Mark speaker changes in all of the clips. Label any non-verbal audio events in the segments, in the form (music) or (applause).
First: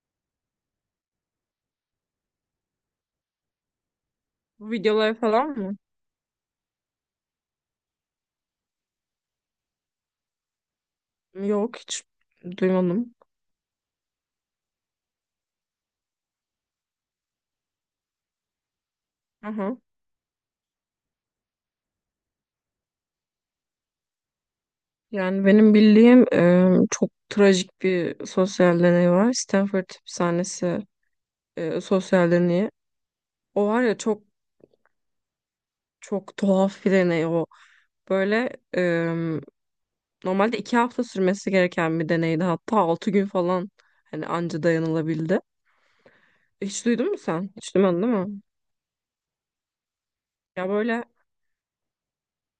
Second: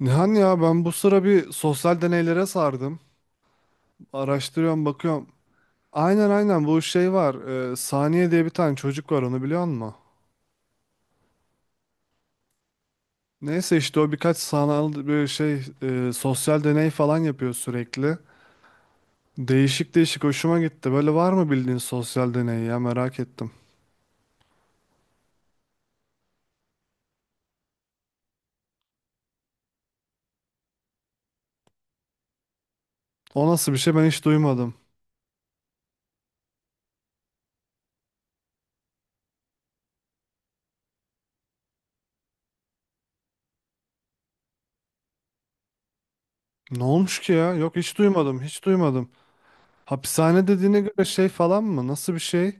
Speaker 1: Nihan ya ben bu sıra bir sosyal deneylere sardım.
Speaker 2: Bu
Speaker 1: Araştırıyorum,
Speaker 2: videoları
Speaker 1: bakıyorum.
Speaker 2: falan mı?
Speaker 1: Aynen, aynen, bu şey var. Saniye diye bir tane çocuk var, onu biliyor musun?
Speaker 2: Yok hiç duymadım.
Speaker 1: Neyse işte o birkaç sanal bir şey sosyal deney falan yapıyor sürekli.
Speaker 2: Aha.
Speaker 1: Değişik değişik hoşuma gitti. Böyle var mı bildiğin sosyal deney, ya merak ettim.
Speaker 2: Yani benim bildiğim çok trajik bir sosyal deney var. Stanford Hapishanesi sosyal deneyi.
Speaker 1: O
Speaker 2: O
Speaker 1: nasıl bir
Speaker 2: var
Speaker 1: şey,
Speaker 2: ya
Speaker 1: ben
Speaker 2: çok
Speaker 1: hiç duymadım.
Speaker 2: çok tuhaf bir deney o. Böyle e, normalde 2 hafta sürmesi gereken bir deneydi. Hatta 6 gün falan hani anca dayanılabildi.
Speaker 1: Ne
Speaker 2: Hiç duydun mu
Speaker 1: olmuş ki
Speaker 2: sen?
Speaker 1: ya?
Speaker 2: Hiç
Speaker 1: Yok, hiç
Speaker 2: duymadın değil mi?
Speaker 1: duymadım, hiç duymadım. Hapishane
Speaker 2: Ya
Speaker 1: dediğine
Speaker 2: böyle
Speaker 1: göre şey falan mı? Nasıl bir şey?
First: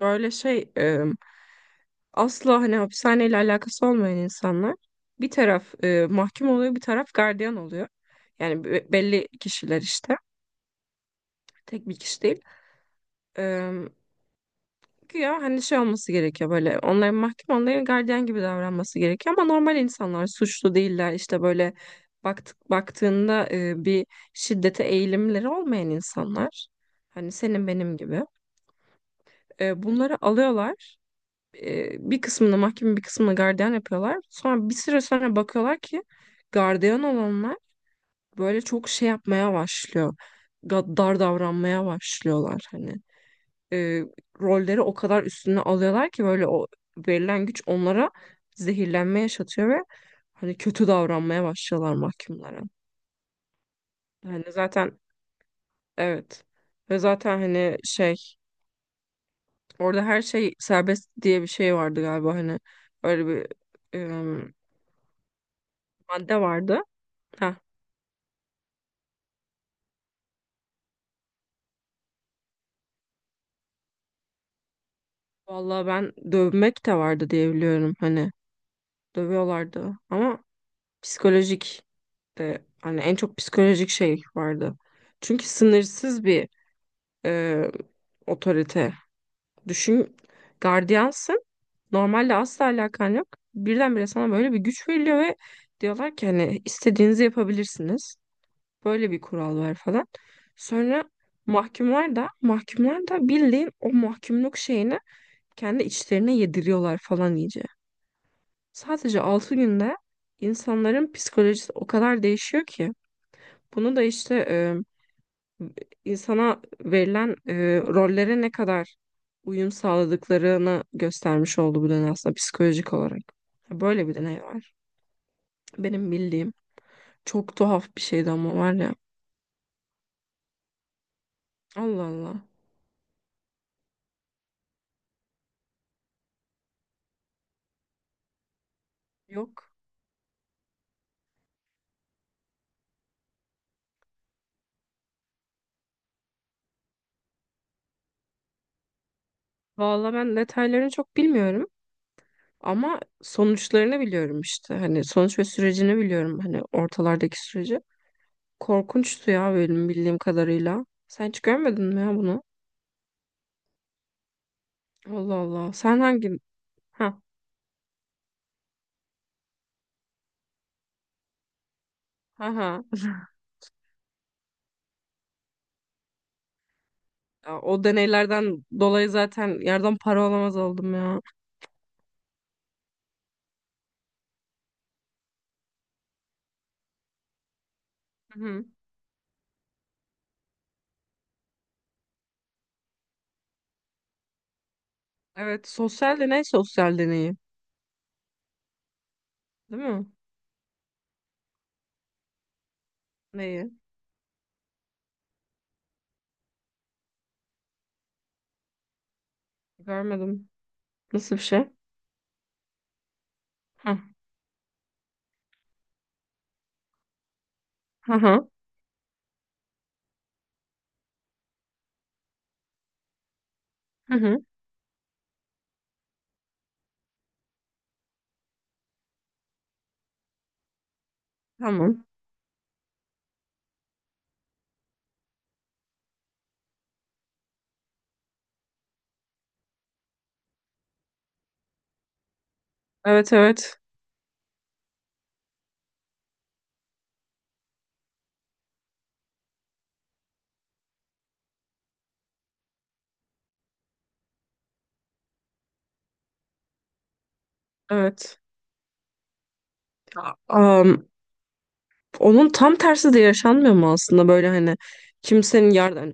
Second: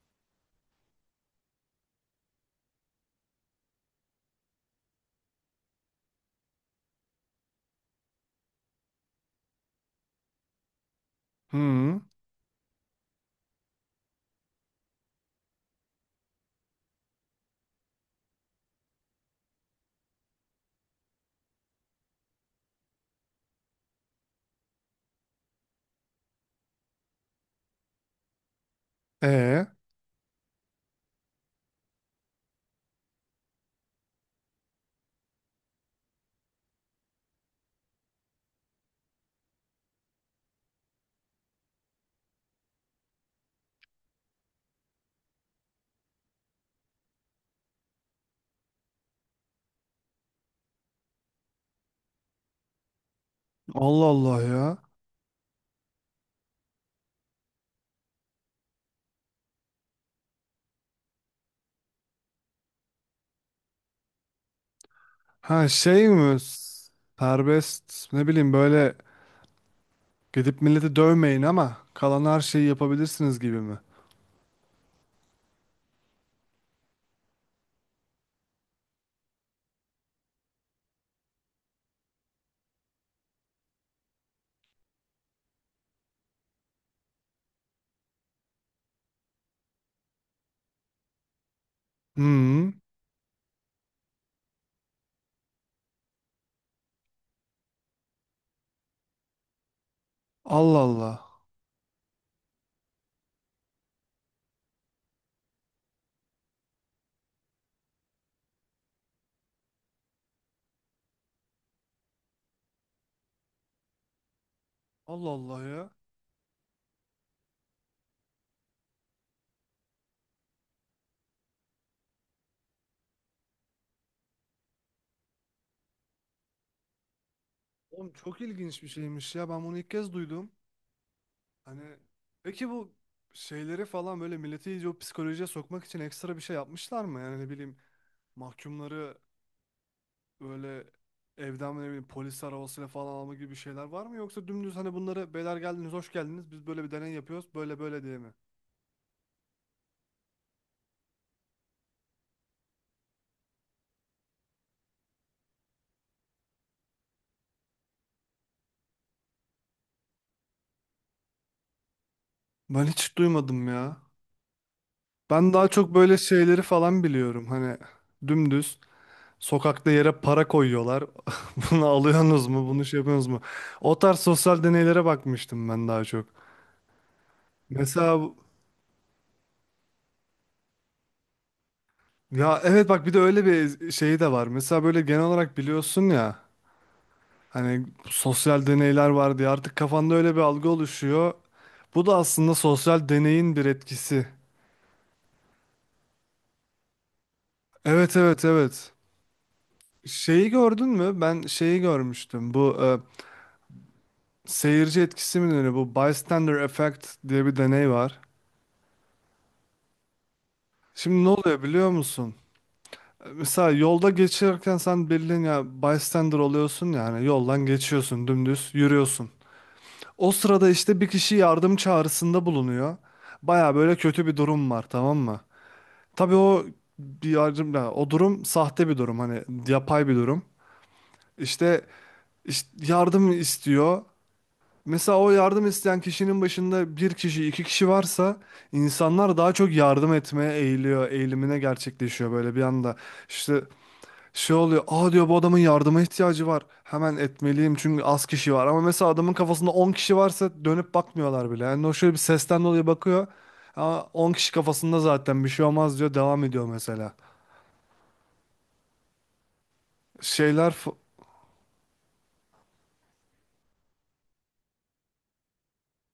Speaker 2: böyle şey asla hani hapishaneyle alakası olmayan insanlar bir taraf mahkum oluyor, bir taraf gardiyan oluyor. Yani belli kişiler işte. Tek bir
Speaker 1: Hı.
Speaker 2: kişi değil. E, Güya hani şey olması gerekiyor böyle onların mahkum onların gardiyan gibi davranması gerekiyor ama normal insanlar suçlu değiller işte böyle baktığında bir şiddete eğilimleri olmayan insanlar hani senin benim gibi
Speaker 1: E.
Speaker 2: bunları alıyorlar, bir kısmını mahkeme bir kısmını gardiyan yapıyorlar. Sonra bir süre sonra bakıyorlar ki gardiyan olanlar böyle çok şey yapmaya başlıyor. Dar davranmaya başlıyorlar hani. E, Rolleri o kadar üstüne alıyorlar ki böyle o verilen güç onlara zehirlenme yaşatıyor ve hani kötü davranmaya başlıyorlar mahkumlara.
Speaker 1: Allah Allah
Speaker 2: Hani
Speaker 1: ya.
Speaker 2: zaten evet ve zaten hani şey, orada her şey serbest diye bir şey vardı galiba, hani öyle bir em,
Speaker 1: Ha, şey mi?
Speaker 2: madde
Speaker 1: S-
Speaker 2: vardı. Ha,
Speaker 1: serbest, ne bileyim, böyle gidip milleti dövmeyin ama kalan her şeyi yapabilirsiniz gibi mi?
Speaker 2: vallahi ben dövmek de vardı diye biliyorum, hani dövüyorlardı ama psikolojik de hani en çok psikolojik şey vardı. Çünkü sınırsız bir e, otorite. Düşün, gardiyansın, normalde asla
Speaker 1: Hmm.
Speaker 2: alakan yok. Birdenbire sana böyle bir güç veriliyor ve diyorlar ki hani istediğinizi yapabilirsiniz. Böyle bir kural var falan.
Speaker 1: Allah
Speaker 2: Sonra
Speaker 1: Allah.
Speaker 2: mahkumlar da bildiğin o mahkumluk şeyini kendi içlerine yediriyorlar falan iyice. Sadece 6 günde insanların psikolojisi o kadar değişiyor ki. Bunu da işte
Speaker 1: Allah Allah ya.
Speaker 2: insana verilen rollere ne kadar uyum sağladıklarını göstermiş oldu bu deney, aslında psikolojik olarak. Böyle bir deney var. Benim bildiğim çok tuhaf bir
Speaker 1: Oğlum
Speaker 2: şeydi
Speaker 1: çok
Speaker 2: ama, var
Speaker 1: ilginç bir
Speaker 2: ya.
Speaker 1: şeymiş ya. Ben bunu ilk kez duydum. Hani
Speaker 2: Allah Allah.
Speaker 1: peki bu şeyleri falan, böyle milleti iyice o psikolojiye sokmak için ekstra bir şey yapmışlar mı? Yani ne bileyim, mahkumları
Speaker 2: Yok.
Speaker 1: böyle evden ne bileyim polis arabasıyla falan alma gibi şeyler var mı? Yoksa dümdüz hani bunları beyler geldiniz, hoş geldiniz, biz böyle bir deney yapıyoruz, böyle böyle diye mi?
Speaker 2: Valla ben detaylarını çok bilmiyorum. Ama sonuçlarını biliyorum işte. Hani sonuç ve sürecini biliyorum. Hani ortalardaki süreci. Korkunçtu ya bölüm bildiğim kadarıyla. Sen hiç görmedin mi ya bunu?
Speaker 1: Ben hiç duymadım ya.
Speaker 2: Allah
Speaker 1: Ben daha
Speaker 2: Allah.
Speaker 1: çok
Speaker 2: Sen
Speaker 1: böyle
Speaker 2: hangi...
Speaker 1: şeyleri falan
Speaker 2: Ha
Speaker 1: biliyorum. Hani dümdüz sokakta yere para koyuyorlar. (laughs) Bunu alıyorsunuz
Speaker 2: ha
Speaker 1: mu? Bunu
Speaker 2: ha.
Speaker 1: şey yapıyorsunuz
Speaker 2: (laughs)
Speaker 1: mu? O tarz sosyal deneylere bakmıştım ben daha çok.
Speaker 2: Ya, o
Speaker 1: Mesela bu-
Speaker 2: deneylerden dolayı zaten yerden para alamaz oldum ya.
Speaker 1: ya evet, bak, bir de öyle bir şeyi de var. Mesela böyle genel olarak biliyorsun ya hani
Speaker 2: Hı hı.
Speaker 1: sosyal deneyler var diye artık kafanda öyle bir algı oluşuyor. Bu da aslında sosyal deneyin bir etkisi.
Speaker 2: Evet, sosyal deney sosyal deneyi.
Speaker 1: Evet, evet, evet.
Speaker 2: Değil mi?
Speaker 1: Şeyi gördün mü? Ben şeyi görmüştüm. Bu
Speaker 2: Neyi?
Speaker 1: seyirci etkisi mi deniyor? Bu bystander effect diye bir deney var.
Speaker 2: Görmedim.
Speaker 1: Şimdi ne
Speaker 2: Nasıl bir
Speaker 1: oluyor
Speaker 2: şey?
Speaker 1: biliyor musun? Mesela
Speaker 2: Ha.
Speaker 1: yolda geçerken sen bildiğin ya bystander oluyorsun, yani yoldan
Speaker 2: Hı hı.
Speaker 1: geçiyorsun,
Speaker 2: Hı.
Speaker 1: dümdüz yürüyorsun. O sırada işte bir kişi yardım çağrısında bulunuyor. Baya böyle kötü bir
Speaker 2: Hı.
Speaker 1: durum var, tamam mı? Tabii o bir yardım ya, o durum sahte bir durum, hani yapay bir durum. İşte,
Speaker 2: Tamam.
Speaker 1: işte yardım istiyor. Mesela o yardım isteyen kişinin başında bir kişi, iki kişi varsa insanlar daha çok yardım etmeye eğiliyor, eğilimine gerçekleşiyor böyle bir anda.
Speaker 2: Evet
Speaker 1: İşte
Speaker 2: evet.
Speaker 1: şey oluyor, aa diyor, bu adamın yardıma ihtiyacı var. Hemen etmeliyim çünkü az kişi var. Ama mesela adamın kafasında 10 kişi varsa dönüp bakmıyorlar bile. Yani o şöyle bir sesten dolayı bakıyor. Ama 10 kişi kafasında, zaten bir şey olmaz diyor, devam ediyor mesela.
Speaker 2: Evet.
Speaker 1: Şeyler,
Speaker 2: Aa,
Speaker 1: f-
Speaker 2: onun tam tersi de yaşanmıyor mu aslında, böyle hani kimsenin yardım, hani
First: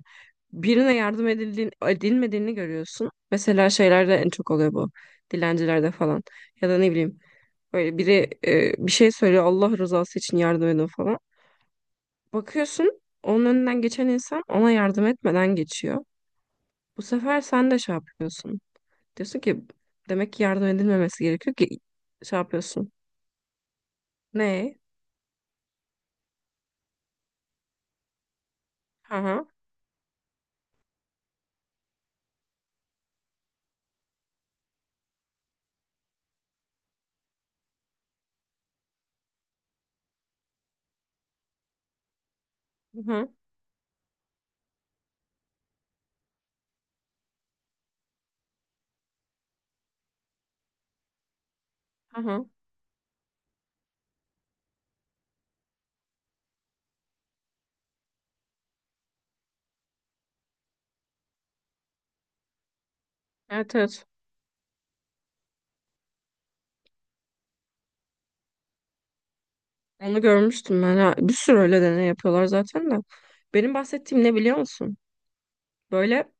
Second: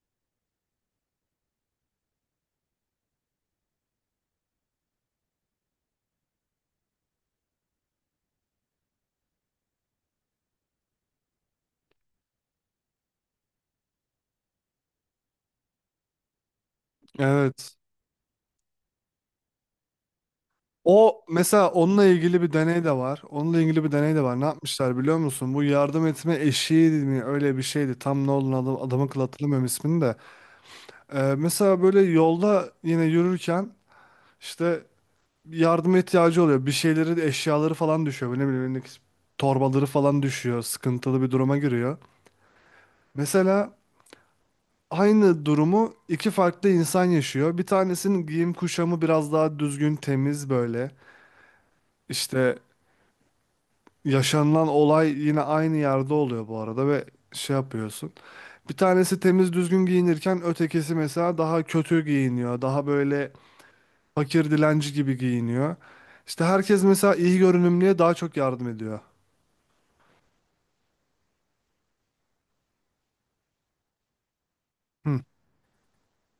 Speaker 2: birine yardım edildiğin, edilmediğini görüyorsun. Mesela şeylerde en çok oluyor bu. Dilencilerde falan. Ya da ne bileyim, böyle biri bir şey söylüyor, Allah rızası için yardım edin falan. Bakıyorsun onun önünden geçen insan ona yardım etmeden geçiyor. Bu sefer sen
Speaker 1: evet.
Speaker 2: de şey yapıyorsun. Diyorsun ki demek ki yardım
Speaker 1: O
Speaker 2: edilmemesi gerekiyor
Speaker 1: mesela,
Speaker 2: ki
Speaker 1: onunla
Speaker 2: şey
Speaker 1: ilgili bir deney de
Speaker 2: yapıyorsun.
Speaker 1: var. Onunla ilgili bir deney de var. Ne
Speaker 2: Ne?
Speaker 1: yapmışlar biliyor musun? Bu yardım etme eşiği mi, öyle bir şeydi. Tam ne olduğunu adamın
Speaker 2: Hı
Speaker 1: kıl
Speaker 2: hı.
Speaker 1: hatırlamıyorum ismini de. Mesela böyle yolda yine yürürken işte yardıma ihtiyacı oluyor. Bir şeyleri, eşyaları falan düşüyor. Böyle ne bileyim elindeki torbaları falan düşüyor. Sıkıntılı bir duruma giriyor.
Speaker 2: Hı hı.
Speaker 1: Mesela aynı durumu iki farklı insan yaşıyor. Bir tanesinin giyim kuşamı biraz daha düzgün, temiz böyle.
Speaker 2: Hı hı.
Speaker 1: İşte yaşanılan olay yine aynı yerde oluyor bu arada ve şey yapıyorsun. Bir tanesi temiz düzgün giyinirken ötekisi mesela daha kötü giyiniyor. Daha böyle
Speaker 2: Evet evet.
Speaker 1: fakir, dilenci gibi giyiniyor. İşte herkes mesela iyi görünümlüye daha çok yardım ediyor.
Speaker 2: Onu görmüştüm ben. Ha, bir sürü öyle deney yapıyorlar zaten de. Benim bahsettiğim ne biliyor musun?
Speaker 1: Hı
Speaker 2: Böyle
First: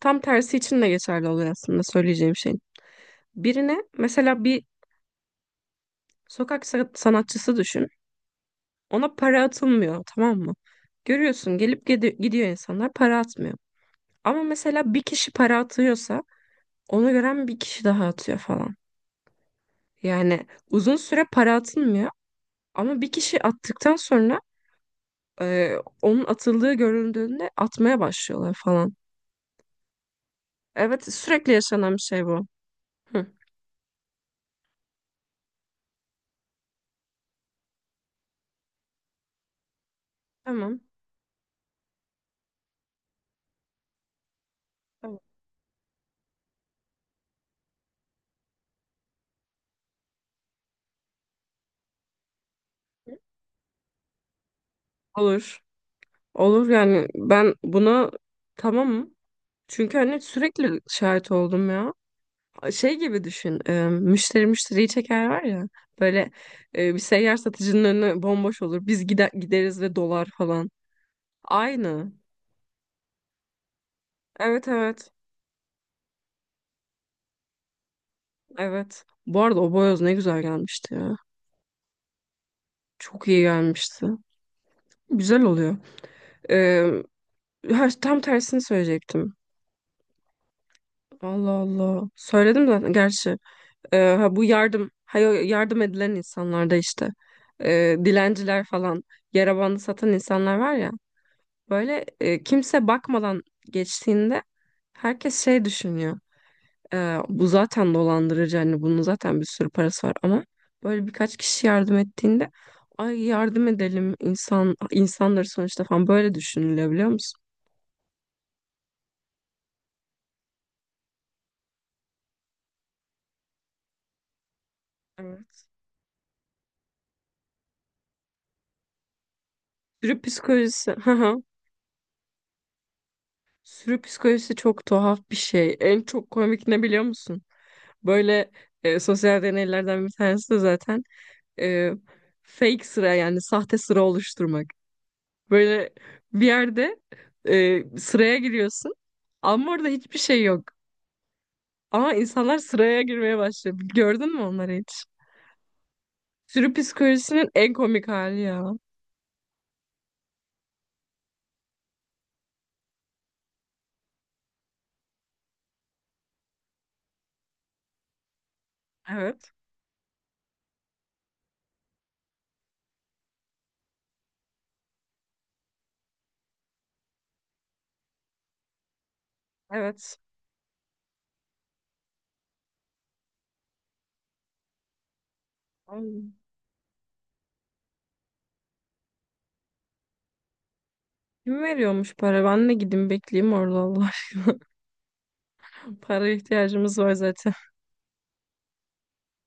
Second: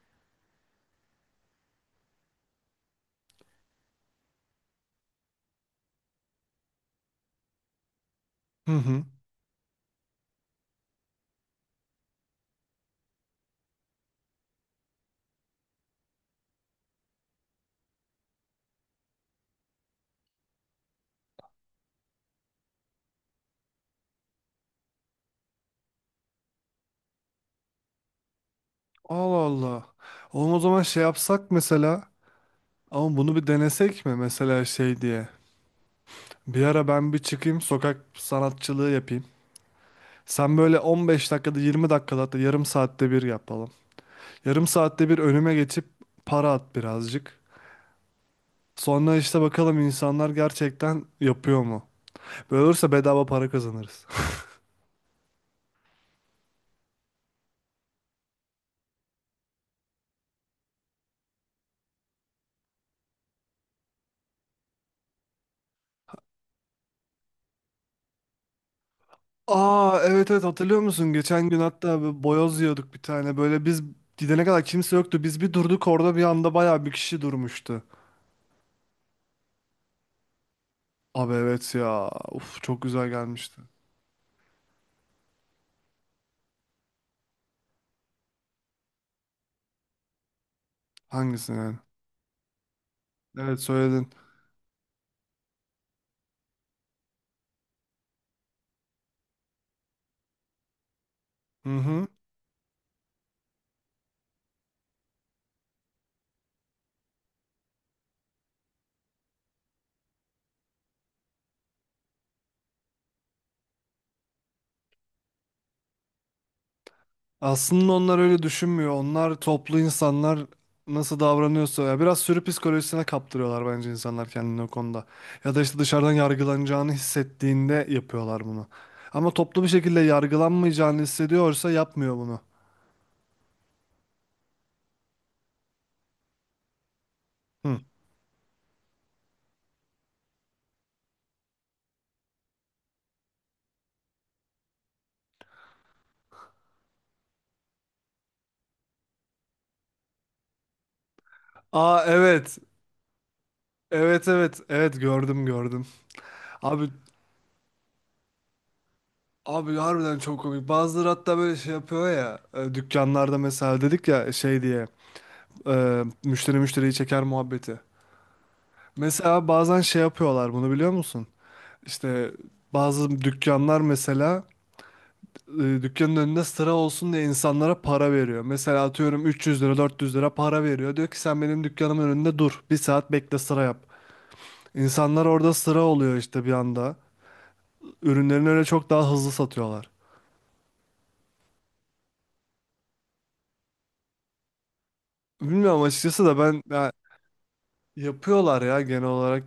Speaker 2: tam tersi için de geçerli oluyor aslında, söyleyeceğim şeyin. Birine mesela bir sokak sanatçısı düşün.
Speaker 1: hı. Hı.
Speaker 2: Ona para atılmıyor, tamam mı? Görüyorsun gelip gidiyor, insanlar para atmıyor. Ama mesela bir kişi para atıyorsa onu gören bir kişi daha atıyor falan. Yani uzun süre para atılmıyor ama bir kişi attıktan sonra e, onun atıldığı görüldüğünde atmaya başlıyorlar falan.
Speaker 1: Allah Allah. Oğlum o zaman şey
Speaker 2: Evet,
Speaker 1: yapsak
Speaker 2: sürekli yaşanan bir
Speaker 1: mesela,
Speaker 2: şey bu.
Speaker 1: ama
Speaker 2: Hı.
Speaker 1: bunu bir denesek mi mesela, şey diye. Bir ara ben bir çıkayım, sokak sanatçılığı yapayım. Sen böyle
Speaker 2: Tamam.
Speaker 1: 15 dakikada, 20 dakikada, hatta yarım saatte bir yapalım. Yarım saatte bir
Speaker 2: Tamam.
Speaker 1: önüme geçip para at birazcık. Sonra işte bakalım insanlar gerçekten yapıyor mu? Böyle olursa bedava para kazanırız.
Speaker 2: Olur. Olur, yani ben buna tamamım. Çünkü hani sürekli şahit oldum ya. Şey gibi düşün, müşteri müşteriyi çeker var ya. Böyle bir seyyar satıcının önü bomboş olur. Biz
Speaker 1: (laughs)
Speaker 2: gideriz ve
Speaker 1: Aa
Speaker 2: dolar
Speaker 1: evet, evet,
Speaker 2: falan.
Speaker 1: hatırlıyor musun? Geçen gün hatta
Speaker 2: Aynı.
Speaker 1: bir boyoz yiyorduk bir tane. Böyle biz gidene kadar
Speaker 2: Evet
Speaker 1: kimse
Speaker 2: evet.
Speaker 1: yoktu. Biz bir durduk orada, bir anda bayağı bir kişi durmuştu.
Speaker 2: Evet. Bu arada o boyoz ne güzel gelmişti ya.
Speaker 1: Abi evet ya. Uf, çok güzel
Speaker 2: Çok iyi
Speaker 1: gelmişti.
Speaker 2: gelmişti. Güzel oluyor. E, ha, tam tersini söyleyecektim. Allah
Speaker 1: Hangisi yani?
Speaker 2: Allah. Söyledim zaten gerçi.
Speaker 1: Evet, söyledin.
Speaker 2: Ha, bu yardım, yardım edilen insanlarda işte, dilenciler falan, yara bandı satan insanlar var ya,
Speaker 1: Hı
Speaker 2: böyle
Speaker 1: hı.
Speaker 2: kimse bakmadan geçtiğinde herkes şey düşünüyor. Bu zaten dolandırıcı, hani bunun zaten bir sürü parası var, ama böyle birkaç kişi yardım ettiğinde ay yardım edelim, insanları sonuçta falan, böyle düşünülebiliyor musun?
Speaker 1: Aslında onlar öyle düşünmüyor. Onlar toplu insanlar nasıl davranıyorsa ya, biraz sürü psikolojisine kaptırıyorlar bence insanlar kendini o konuda. Ya da
Speaker 2: Evet.
Speaker 1: işte dışarıdan yargılanacağını hissettiğinde yapıyorlar bunu. Ama toplu bir şekilde
Speaker 2: Sürü psikolojisi.
Speaker 1: yargılanmayacağını
Speaker 2: (laughs)
Speaker 1: hissediyorsa yapmıyor bunu.
Speaker 2: Sürü psikolojisi çok tuhaf bir şey. En çok komik ne biliyor musun?
Speaker 1: Hı.
Speaker 2: Böyle sosyal deneylerden bir tanesi de zaten e, fake sıra, yani sahte sıra oluşturmak. Böyle bir yerde sıraya giriyorsun ama orada hiçbir şey yok.
Speaker 1: Aa
Speaker 2: Ama
Speaker 1: evet.
Speaker 2: insanlar sıraya girmeye başlıyor.
Speaker 1: Evet,
Speaker 2: Gördün mü
Speaker 1: evet.
Speaker 2: onları
Speaker 1: Evet,
Speaker 2: hiç?
Speaker 1: gördüm, gördüm.
Speaker 2: Sürü
Speaker 1: Abi,
Speaker 2: psikolojisinin en komik hali ya.
Speaker 1: abi harbiden çok komik. Bazıları hatta böyle şey yapıyor ya. Dükkanlarda mesela dedik ya, şey diye. Müşteri müşteriyi çeker muhabbeti. Mesela
Speaker 2: Evet,
Speaker 1: bazen şey yapıyorlar bunu, biliyor musun? İşte bazı dükkanlar mesela dükkanın önünde sıra olsun diye insanlara para veriyor. Mesela atıyorum 300 lira, 400
Speaker 2: evet.
Speaker 1: lira para veriyor. Diyor ki sen benim dükkanımın önünde dur. Bir saat bekle, sıra yap. İnsanlar orada sıra oluyor
Speaker 2: Ay,
Speaker 1: işte bir anda. Ürünlerini öyle çok daha hızlı satıyorlar.
Speaker 2: kim veriyormuş para? Ben de gideyim bekleyeyim orada Allah aşkına.
Speaker 1: Bilmiyorum
Speaker 2: (laughs)
Speaker 1: açıkçası
Speaker 2: Para
Speaker 1: da ben ya,
Speaker 2: ihtiyacımız var zaten.
Speaker 1: yapıyorlar ya genel olarak.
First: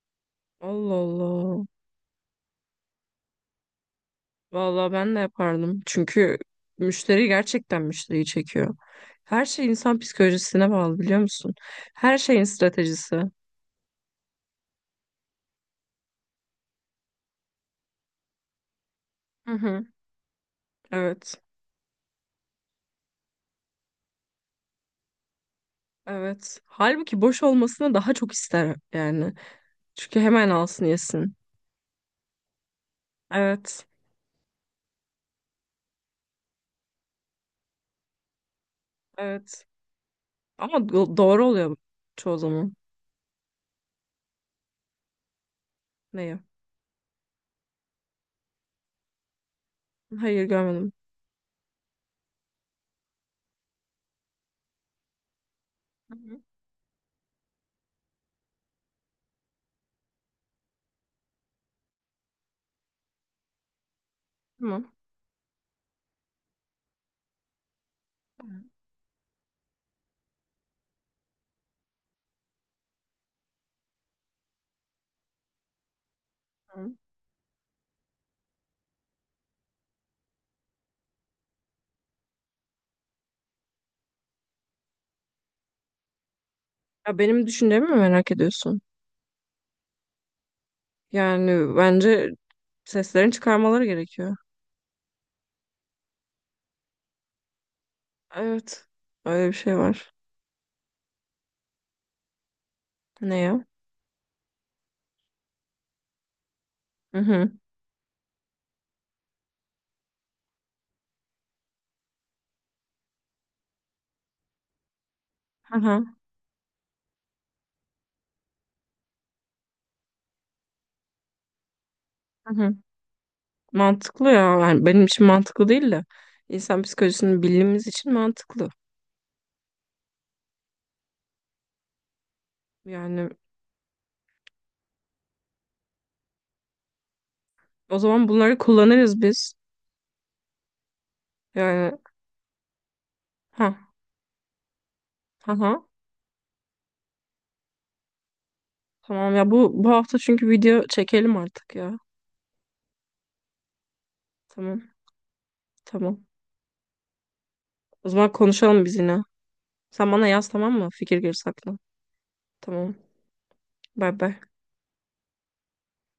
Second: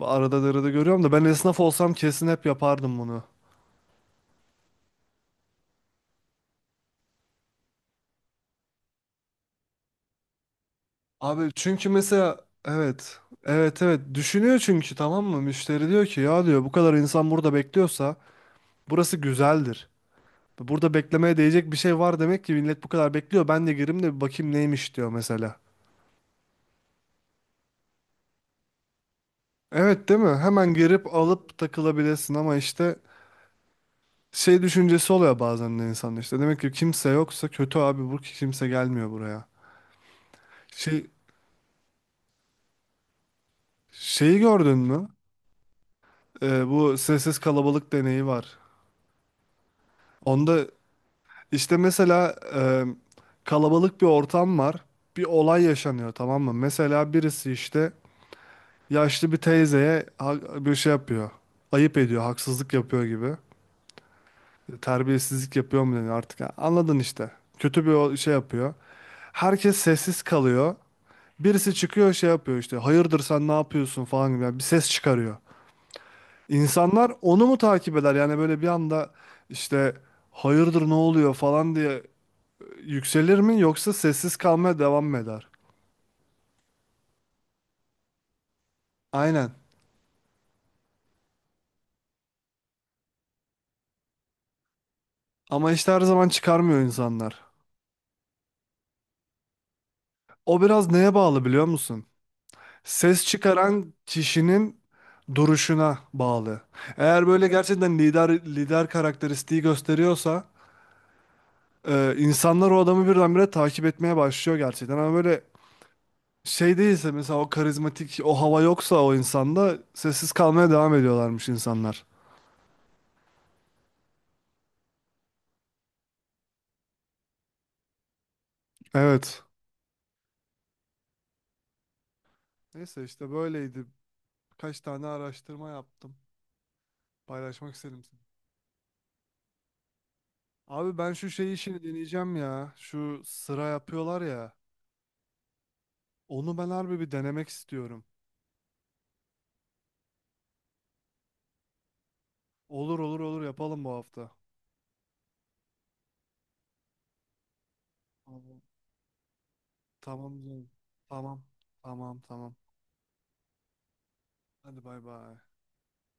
Speaker 1: Arada arada
Speaker 2: Allah
Speaker 1: görüyorum, da ben esnaf
Speaker 2: Allah.
Speaker 1: olsam kesin hep yapardım bunu.
Speaker 2: Vallahi ben de yapardım. Çünkü müşteri gerçekten müşteriyi çekiyor. Her şey insan psikolojisine bağlı, biliyor
Speaker 1: Abi
Speaker 2: musun?
Speaker 1: çünkü
Speaker 2: Her
Speaker 1: mesela,
Speaker 2: şeyin
Speaker 1: evet,
Speaker 2: stratejisi.
Speaker 1: evet, evet, düşünüyor çünkü, tamam mı, müşteri diyor ki ya, diyor bu kadar insan burada bekliyorsa burası
Speaker 2: Hı hı.
Speaker 1: güzeldir. Burada
Speaker 2: Evet.
Speaker 1: beklemeye değecek bir şey var demek ki, millet bu kadar bekliyor, ben de gireyim de bir bakayım neymiş diyor mesela.
Speaker 2: Evet. Halbuki boş olmasını daha çok ister yani.
Speaker 1: Evet
Speaker 2: Çünkü
Speaker 1: değil mi?
Speaker 2: hemen
Speaker 1: Hemen
Speaker 2: alsın
Speaker 1: girip
Speaker 2: yesin.
Speaker 1: alıp takılabilirsin ama işte
Speaker 2: Evet.
Speaker 1: şey düşüncesi oluyor bazen de insanda, işte demek ki kimse yoksa kötü abi bu ki, kimse gelmiyor buraya.
Speaker 2: Evet. Ama
Speaker 1: Şey
Speaker 2: doğru oluyor çoğu zaman.
Speaker 1: şeyi gördün mü?
Speaker 2: Neyi?
Speaker 1: Bu sessiz kalabalık deneyi var.
Speaker 2: Hayır,
Speaker 1: Onda
Speaker 2: görmedim.
Speaker 1: İşte mesela kalabalık bir ortam var. Bir olay yaşanıyor,
Speaker 2: Hı
Speaker 1: tamam
Speaker 2: hı.
Speaker 1: mı? Mesela birisi işte yaşlı bir teyzeye ha- bir şey yapıyor. Ayıp ediyor, haksızlık yapıyor gibi.
Speaker 2: Tamam.
Speaker 1: Terbiyesizlik yapıyor mu deniyor artık. Ha, anladın işte. Kötü bir o- şey
Speaker 2: Hı
Speaker 1: yapıyor. Herkes sessiz kalıyor. Birisi çıkıyor şey yapıyor işte, hayırdır sen ne yapıyorsun falan gibi, yani bir ses çıkarıyor.
Speaker 2: hı.
Speaker 1: İnsanlar onu mu takip eder yani böyle bir anda işte, hayırdır ne oluyor falan diye yükselir mi, yoksa sessiz kalmaya devam mı eder?
Speaker 2: Ya benim düşüncemi mi merak ediyorsun?
Speaker 1: Aynen.
Speaker 2: Yani bence seslerini çıkarmaları gerekiyor.
Speaker 1: Ama işte her zaman çıkarmıyor insanlar.
Speaker 2: Evet. Öyle bir şey var.
Speaker 1: O biraz neye bağlı biliyor musun? Ses
Speaker 2: Ne ya?
Speaker 1: çıkaran kişinin duruşuna bağlı.
Speaker 2: Hı
Speaker 1: Eğer böyle
Speaker 2: hı.
Speaker 1: gerçekten lider, lider karakteristiği gösteriyorsa insanlar o adamı birdenbire takip etmeye başlıyor gerçekten. Ama böyle
Speaker 2: Hı hı.
Speaker 1: şey değilse mesela, o karizmatik o hava yoksa o insanda, sessiz kalmaya devam ediyorlarmış insanlar.
Speaker 2: Hı hı. Mantıklı ya. Yani benim için mantıklı değil de insan psikolojisini bildiğimiz için mantıklı.
Speaker 1: Evet. Neyse işte
Speaker 2: Yani
Speaker 1: böyleydi. Kaç tane araştırma yaptım. Paylaşmak
Speaker 2: o
Speaker 1: istedim seni.
Speaker 2: zaman bunları kullanırız biz.
Speaker 1: Abi ben şu şey işini
Speaker 2: Yani
Speaker 1: deneyeceğim ya. Şu sıra
Speaker 2: ha
Speaker 1: yapıyorlar ya.
Speaker 2: ha ha.
Speaker 1: Onu ben harbi bir denemek istiyorum.
Speaker 2: Tamam ya, bu bu hafta çünkü video çekelim artık ya.
Speaker 1: Olur, olur, olur, yapalım bu hafta.
Speaker 2: Tamam. Tamam. O zaman
Speaker 1: Tamam.
Speaker 2: konuşalım biz yine. Sen bana
Speaker 1: Tamam
Speaker 2: yaz,
Speaker 1: canım.
Speaker 2: tamam mı? Fikir
Speaker 1: Tamam.
Speaker 2: gerisi aklına.
Speaker 1: Tamam, tamam.
Speaker 2: Tamam. Bay bay.
Speaker 1: Hadi bay bay.